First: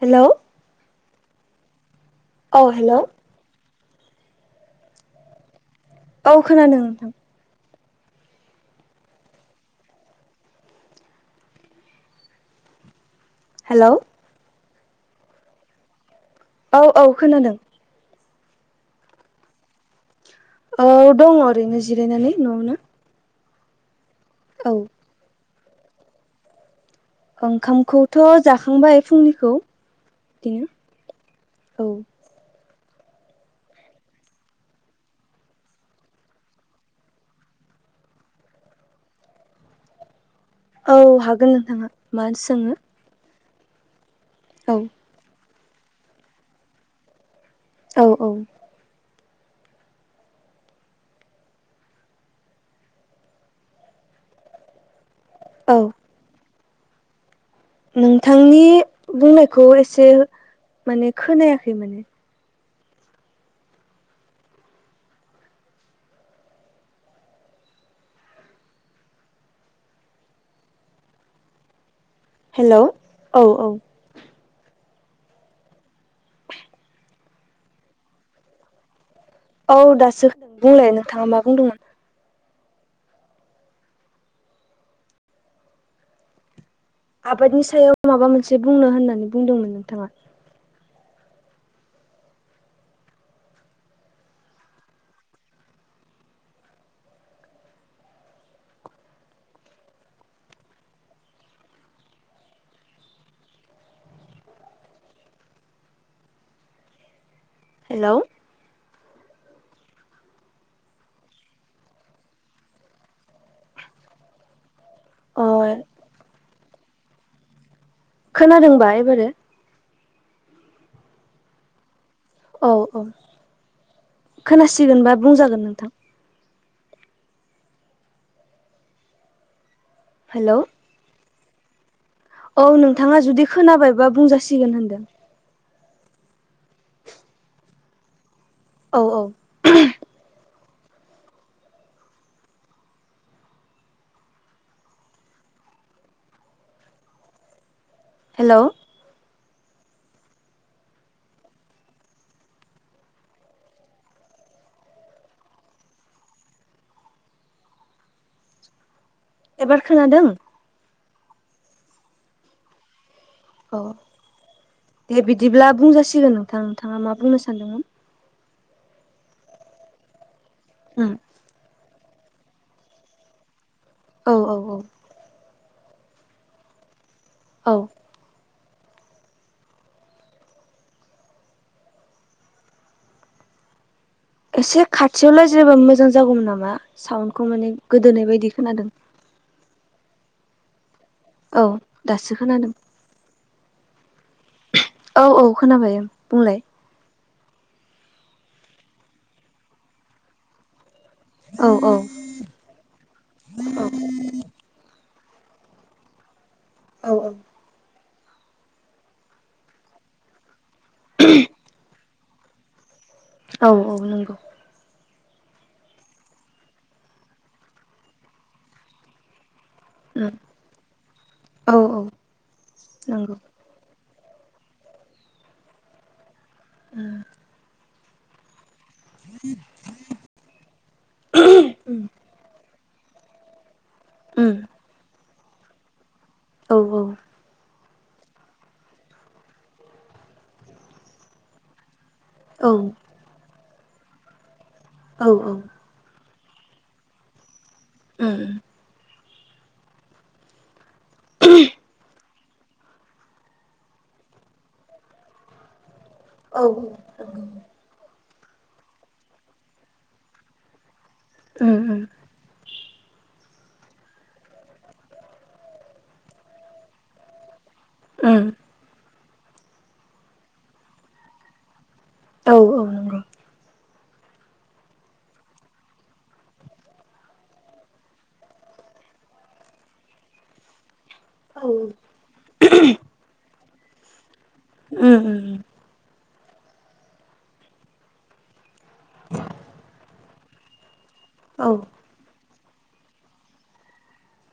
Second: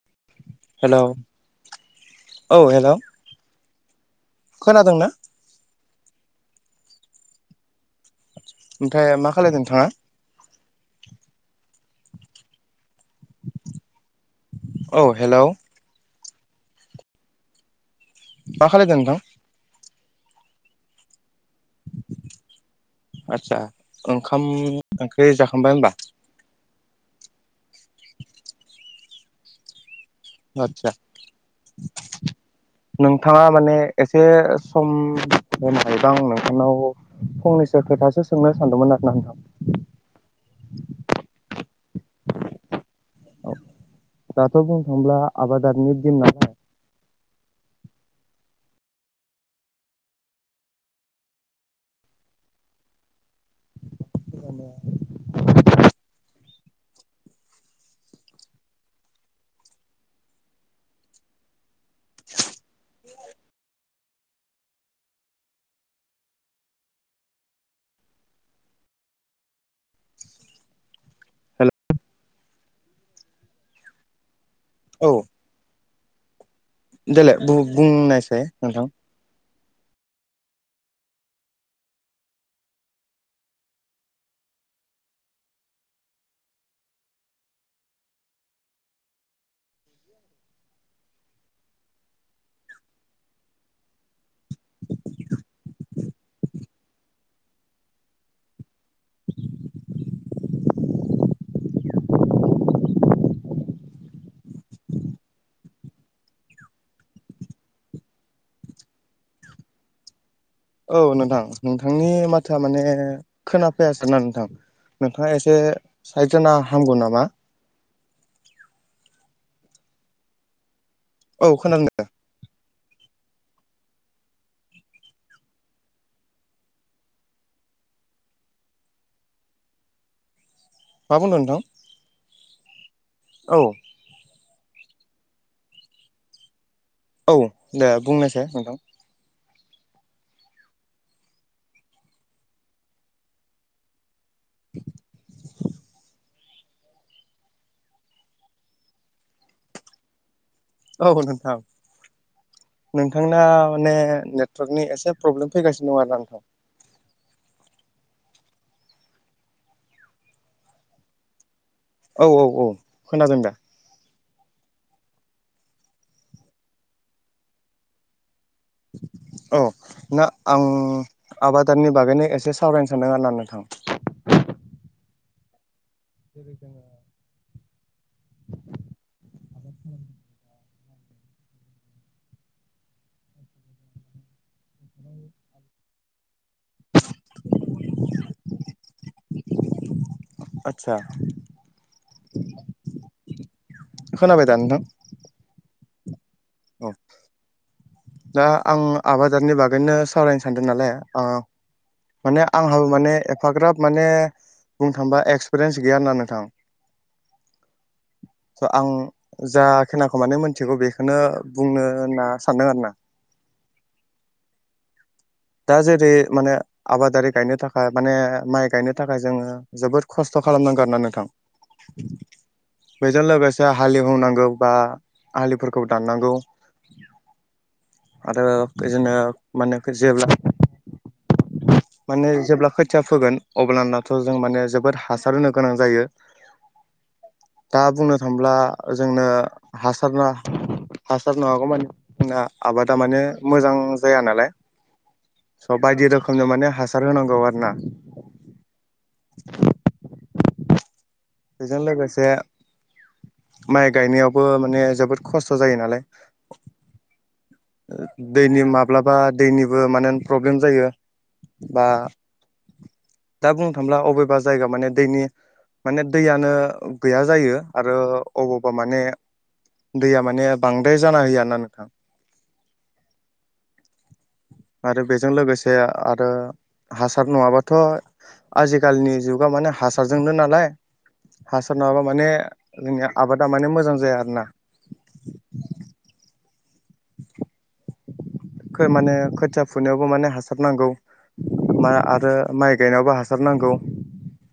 हेल' hello औ hello खोनादोंना? औ खोनादों नोंथां ओमफ्राय मा खालायदों नोंथाङा? हेलौ औ हेलौ औ औ खोनादों मा खालायदो नोंथां? औ दङ ओरैनो जिरायनानै न'आवनो आदसा ओंखाम औ ओंख्रि जाखांबाय होनबा? ओंखामखौथ' जाखांबाय फुंनिखौ बिदिनो आतसा औ नोंथाङा माने एसे सम होननायबां नोंथांनाव फंनैसो खोथासो सोंनो सानदोंमोन आरोना नोंथां औ हागोन नोंथाङा मा सोङो दाथ' औ बुंनो थांब्ला आबादारिनि दिन नालाय औ औ [unintelligible] औ नोंथांनि बुंनायखौ एसे माने खोनायाखै माने हेलौ हेलौ औ औ औ देलाय बु-बुंनायसाय नोंथां औ दासो बुंलाय नोंथाङा मा बुंदोंमोन आबादनि सायाव माबा मोनसे बुंनो होननानै बुंदोंमोन नोंथाङा [inaudible] हेलौ औ नोंथां नोंथांनि माथोआ माने खोनाफैआसै ना नोंथां नोंथाङा अ एसे साइद जाना हामगौ नामा खोनादोंबा एबारो? औ खोनादों दे औ औ खोनासिगोनबा बुंजागोन नोंथां हेलौ मा बुंदों नोंथां? औ नोंथाङा जुदि औ खोनाबायबा बुंजासिगोन होनदों औ दे बुंनायसाय नोंथां औ औ [inaudible] हेलौ औ नोंथां नोंथांना माने नेटवर्कनि एसे प्रब्लेम फैगासिनो दं आरोना नोंथां एबार खोनादों औ औ औ खोनादों दे औ दे बिदिब्ला बुंजासिगोन नोंथां नोंथाङा मा बुंनो सानदोंमोन औ ना आं उम आबादारिनि बागैनो एसे सावरायनो सानदों आरोना नोंथां औ औ औ [inaudible] औ [inaudible] एसे खाथियावलायजाबा मोजां जागौमोन नामा साउन्डखौ माने गोदोनाय बायदि खोनादों आतसा औ दासो खोनादों खोनाबाय दा नोंथां? औ औ खोनाबाय बुंलाय औ दा आं आबादारनि बागैनो सावरायनो सानदों नालाय ओ औ औ माने आंहाबो माने एफाग्राब माने बुंनो थांबा एक्सपिरियेन्स गैयाना नोंथां औ औ [inaudible] स‌ आं जा खोनाखौ माने मोनथिगौ बेखौनो बुंनो होनना सानदों आरोना औ औ नंगौ दा जेरै माने आबादारि गायनो थाखाय माने माइ गायनो थाखाय जोङो जोबोद उम खस्थ खालामनांगोन आरोना औ औ नोंथां बेजों नंगौ लोगो हालेवनांगौ बा आलिफोरखौ दाननांगौ [unintelligible] आरो बिदिनो माने जेब्ला उम माने जेब्ला खोथिया फोगोन अब्लानथ' जों उम माने जोबोद हासार होनो गोनां जायो औ औ दा बुंनो थांब्ला जोंनो हासार ना हासार नङागौमानि जोंना औ आबादा माने मोजां जाया नालाय औ औ स' बायदि रोखोमनि माने हासार होनांगौ आरो ना उम [inaudible] बेजों लोगोसे माइ गायनायावबो माने जोबोद खस्थ' जायो नालाय औ दैनि माब्लाबा दैनिबो माने प्रब्लेम जायो बा दा बुंनो थाङोब्ला अबेबा जायगा माने दैनि माने दैयानो गैया जायो आरो अबावबा माने दैया माने बांद्राय जाना होयो आरोना नोंथां औ औ नंगौ आरो बेजों लोगोसे आरो हासार नङाबाथ' आजिखालिनि जुगा माने हासारजोंनो नालाय हासार नङाब्ला माने जोंनि आबादा माने मोजां जाया आरोना उम उम [inaudible] माने खोथिया फुनायावबो माने हासार नांगौ औ मा आरो माइ गायनायावबो हासार नांगौ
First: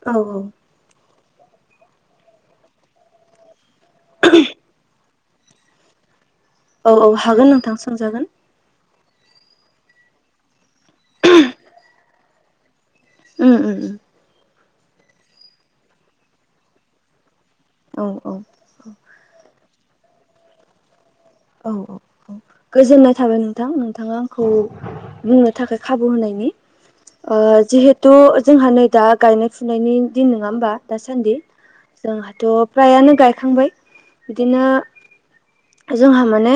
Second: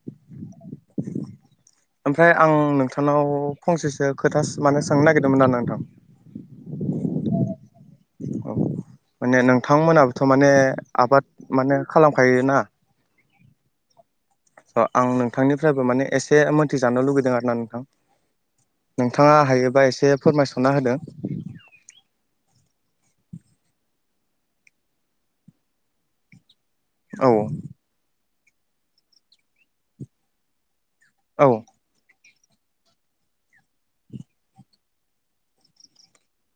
औ औ ओमफ्राय आं नोंथांनाव फंसेसो खोथा माने सोंनो नागिरदोंमोन आरोना नोंथां औ औ हागोन नोंथां सोंजागोन औ माने नोंथांमोनाबोथ' माने आबाद माने खालामखायोना उम उम उम आं नोंथांनिफ्रायबो माने एसे मोनथिजानो लुगैदों आरो ना नोंथां औ औ नोंथाङा हायोबा एसे फोरमायसना होदों औ औ औ गोजोननाय थाबाय नोंथां नोंथांङा आंखौ बुंनो थाखाय खाबु होनायनि औ ओ जिहेथु जोंहा नै दा गायनाय फुनायनि दिन नोंङा होमबा दासान्दि औ जोंहाथ' फ्रायानो गायखांबाय बिदिनो जोंहा माने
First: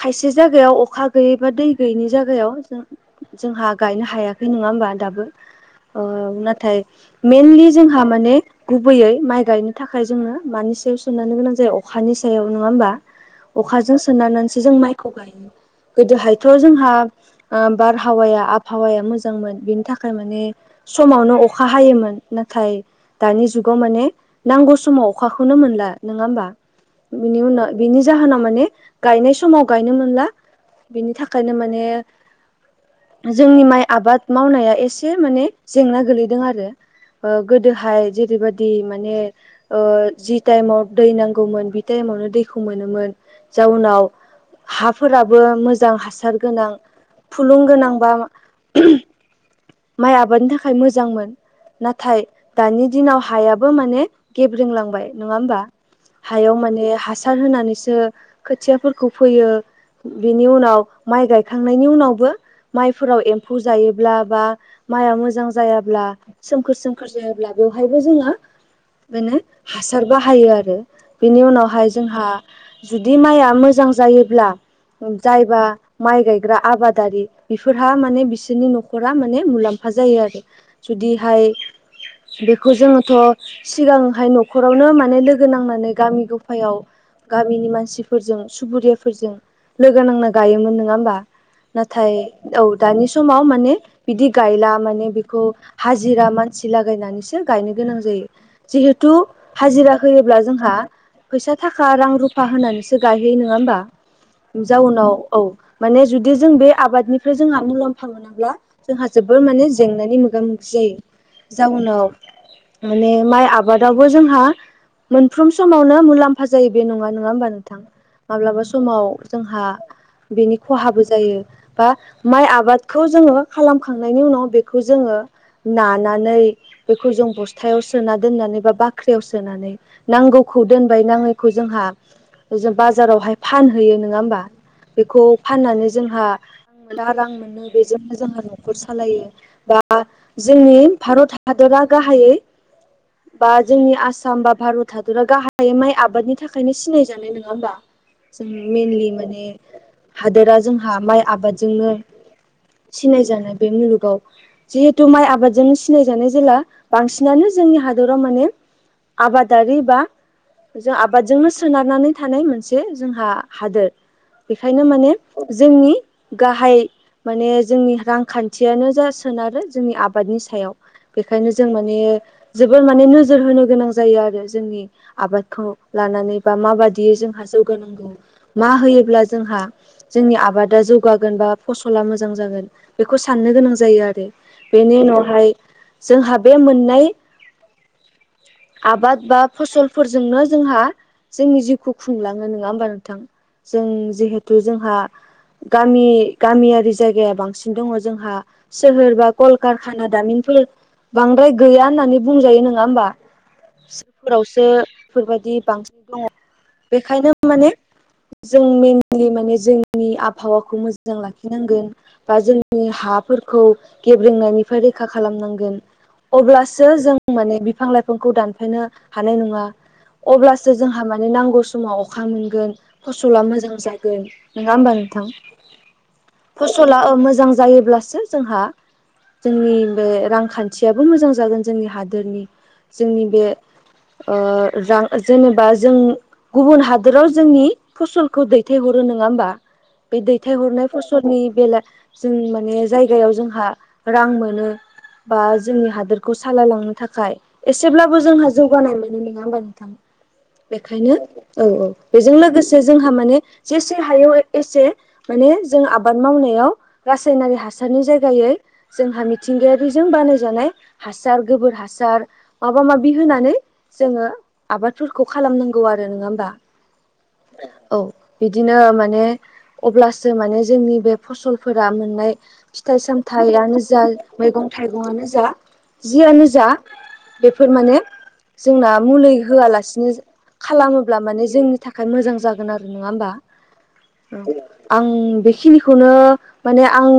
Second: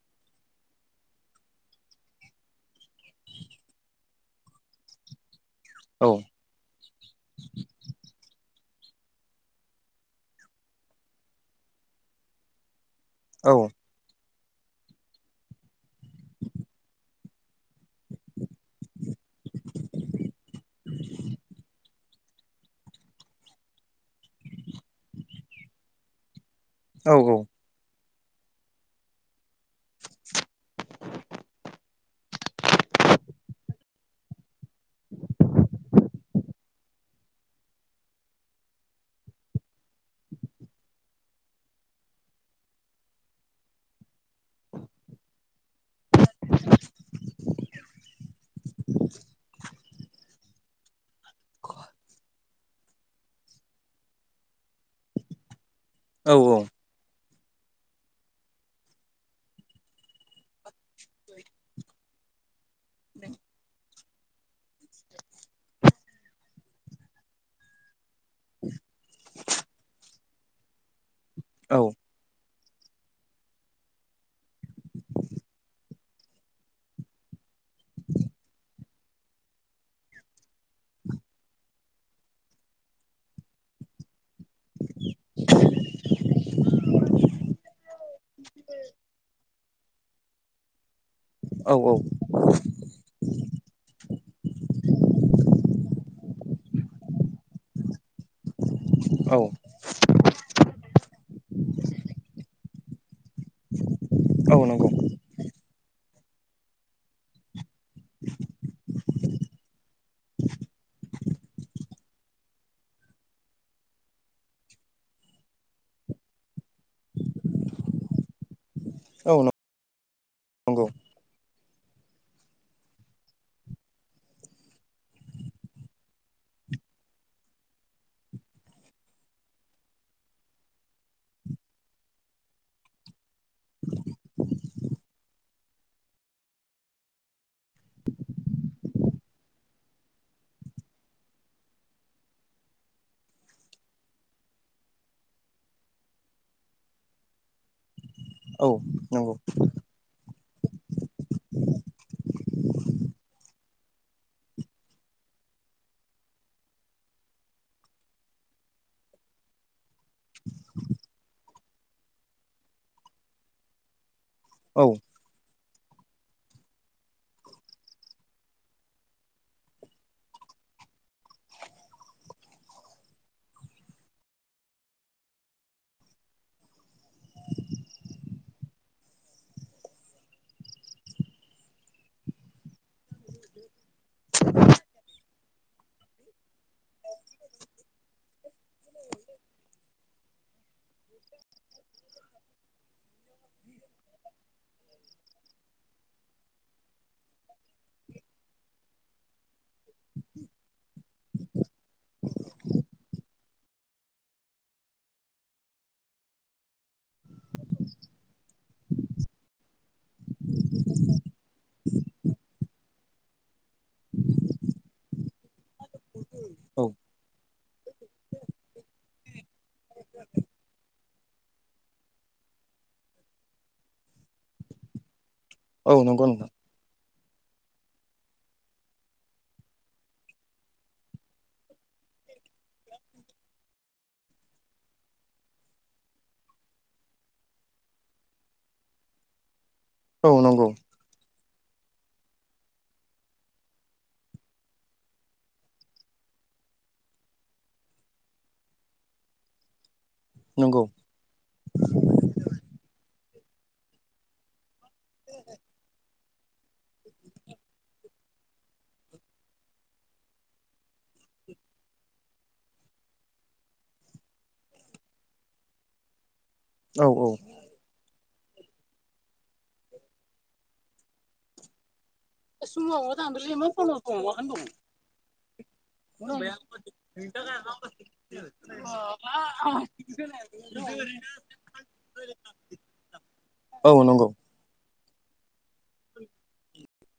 खायसे जायगायाव अखा गैयै बा दै गैयैनि जायगायाव जों जोंहा गायनो हायाखै नंङा होमबा दाबो औ ओ नाथाय मेइनलि जोंहा माने गुबैयै माइ गायनो थाखाय जोंङो मानि सायाव सोनारनो गोनां जायो अखानि सायाव नोंङा होमबा औ अखाजों सोननानैसो जों माइखौ गायो गोदोहायथ' जोंहा ओ बारहावाया आबहावाया मोजांमोन बेनि थाखाय माने समावनो अखा हायोमोन नाथाय दानि जुगाव माने नांगौ समाव अखाखौनो मोनला नोंङा होमबा? औ बिनि उनाव बिनि जाहोनाव माने गायनाय समाव गायनो मोनला बिनि थाखायनो माने जोंनि माइ आबाद मावनाया एसे माने जेंना गोलैदों आरो ओ गोदोहाय जेरैबादि माने ओ जि टाइमाव दै नांगौमोन बि टाइमावनो दैखौ मोनोमोन। जाउनाव हाफोराबो मोजां हासार गोनां थुलुंगोनांबा [inaudible] माइ आबादनि थाखाय मोजांमोन। नाथाय दानि दिनाव हायाबो माने गेब्रोंलांबाय नोंङा होमबा? औ हायाव माने हासार होनानैसो खोथियाफोरखौ फोयो बेनि उनाव माइ गायखांनायनि उनावबो माइफोराव एम्फौ जायोब्ला बा माइआ मोजां जायाब्ला सोमखोर सोमखोर जायाब्ला बेवहायबो जोंङो माने हासार बाहायो आरो। बिनि औ उनावहाय जोंहा जुदि माइआ मोजां जायोब्ला जायबा माइ गायग्रा आबादारि बेफोरहा माने बिसोरनि न'खरा माने मुलाम्फा जायो आरो जुदिहाय बेखौ जोङोथ' सिगांहाय न'खरावनो माने लोगो नांनानै गामि गफायाव गामिनि मानसिफोरजों सुबुरियाफोरजों लोगो नांना गायोमोन नोंङा होमबा नाथाय औ दानि समाव माने बिदि गायला माने बेखौ हाजिरा मानसि लागायनानैसो गायनो गोनां जायो। जिहेथु औ हाजिरा होयोब्ला जोंहा फैसा थाखा रां रु फा होनानैसो गायहैयो नोंङा होमबा औ नंगौ जाउनाव औ माने जुदि जों बे आबादनिफ्राय जोंहा मुलाम्फा मोनाब्ला जोंहा जोबोर माने जेंनानि मोगा मोगि जायो जाउनाव माने माइ आबादावबो जोंहा मोनफ्रोम समावनो मुलाम्फा जायो बे नंङा नंङा नंङा होमबा नोंथां? माब्लाबा समाव औ जोंहा बेनि नंगौ खहाबो जायो। बा माइ आबादखौ जोंङो खालामखांनायनि उनाव बेखौ जोंङो नानानै बेखौ जों बस्थायाव सोना दोननानै बा बाख्रियाव सोनानै नांगौखौ दोनबाय नांङैखौ जोंहा जों बाजारावहाय फानहैयो नोंङा होमबा बेखौ फाननानै जोंहा जा रां मोनो बेजोंनो जोंहा न'खर सालायो। बा जोंनि भारत हादरा गाहायै बा जोंनि आसाम बा भारत हादरा गाहाय माइ आबादनि थाखायनो सिनायजानाय नोंङा होमबा जों औ मेइनलि नंगौ माने हादोरा जोंहा माइ आबादजोंनो सिनायजानाय बे मुलुगाव जिहेतु माइ आबादजों सिनायजानाय जेला बांसिनानो जोंनि हादराव माने आबादारि बा जों आबादजोंनो सोनारनानै थानाय मोनसे जोंहा हादोर। औ बेखायनो माने जोंनि गाहाय माने जोंनि रांखान्थियानो जा सोनारो जोंनि आबादनि सायाव। बेखायनो जों माने जोबोर माने नोजोर होनो गोनां जायो आरो जोंनि आबादखौ लानानै बा माबादियै जोंहा जौगा नांगौ मा होयोब्ला जोंहा जोंनि आबादा जौगागोन बा फसला मोजां जागोन बेखौ साननो गोनां जायो आरो। बेनि उनावहाय जोंहा बे मोननाय आबाद बा फसलफोरजोंनो जोंहा जोंनि जिउखौ खुंलाङो नङा होमबा नोंथां। जों जिहेथु जोंहा गामि गामियारि जायगाया बांसिन दङ जोंहा। सोहोर बा कलकारखाना दामिनफोर बांद्राय गैया होननानै बुंजायो नङा होमबा? सोहोरावसो बेफोरबायदि बांसिन दङ बेखायनो माने जों मेनलि माने जोंनि आबहावाखौ मोजां लाखिनांगोन। बा जोंनि हाफोरखौ गेब्रेंनायनिफ्राय रैखा खालामनांगोन। औ अब्लासो जों माने बिफां लाइफांखौ दानफायनो हानाय नङा। अब्लास सो जोंहा माने नांगौ समाव अखा मोनगोन। फसला मोजां जागोन नोङा होमबा नोंथां। औ नंगौ नोंथां। फसला ओ मोजां जायोब्लासो जोंहा जोंनि बे रांखान्थियाबो मोजां जागोन। जोंनि हादोरनि जोंनि बे ओ रां ओस जेनेबा जों गुबुन हादोराव जोंनि फसलखौ दैथायहरो नोङा होमबा? बे औ दैथाय नंगौ हरनाय फसलनि बेला जों माने जायगायाव जोंहा रां मोनो। बा जोंनि हादोरखौ सालायलांनो थाखाय एसेब्लाबो जोंहा जौगानाय मोनो नङा होमबा नोंथां? नंगौ बेखायनो औ औ बेजों लोगोसे जोंहा माने जेसे हायो एसे माने जों आबाद मावनायाव रासायनारि हासारनि जायगायै जोंहा मिथिंगायारिजों बानायजानाय हासार गोबोर हासार माबा माबि होनानै जोङो। आबादफोरखौ खालामनांगौ आरो नोङा होमबा। औ औ औ बिदिनो माने अब्लासो माने जोंनि बे फसलफोरा मोननाय फिथाइ सामथायानो जा मैगं थाइगंआनो जा जियानो जा [unintelligible] आ मुलै होआलासिनो जो खालामोब्ला माने जोंनि थाखाय मोजां जागोन आरो नङा होमबा? औ नंगौ। आं बेखिनिखौनो माने आं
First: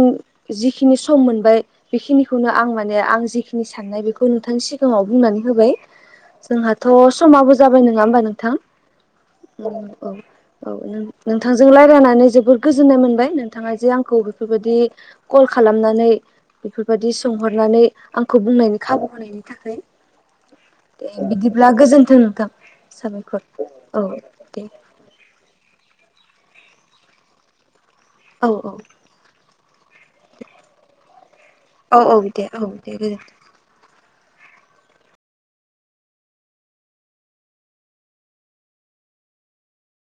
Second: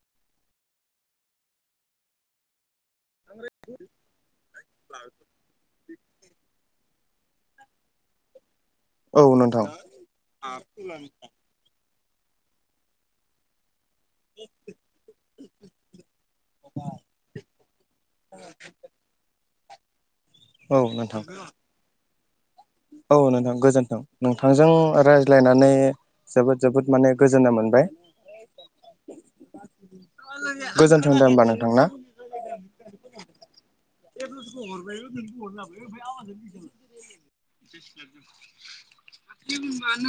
जिखिनि सम मोनबाय बेखिनिखौनो आं मान ने आं जेखिनि साननाय बेखौ नोंथांनि सिगाङाव बुंनानै होबाय। जोंहाथ थ' समाबो जाबाय नङा होमबा नोंथां? औ औ औ नों नों थांजों लायरायनानै जोबोर गोजोन्नाय मोनबाय नोंथाङा जे आं खौ बेफोरबायदि कल खालामनानै बेफोरबायदि सोंहरनानै आंखौ बुंनायनि खाबु होनायनि थाखै औ दे नोंथां बिदिब्ला गोजोन्थों नोंथां। औ साबायखर नोंथां गोजोन्थों औ नों दे थांजों रायज्लायनानै जोबोद जोबोद माने गोजोन्नाय मोनबाय। औ औ गोजोन्थों दे होमबा नोंथां ना। औ औ दे औ दे गोजोन्थों। [unintelligible] [unintelligible] मानो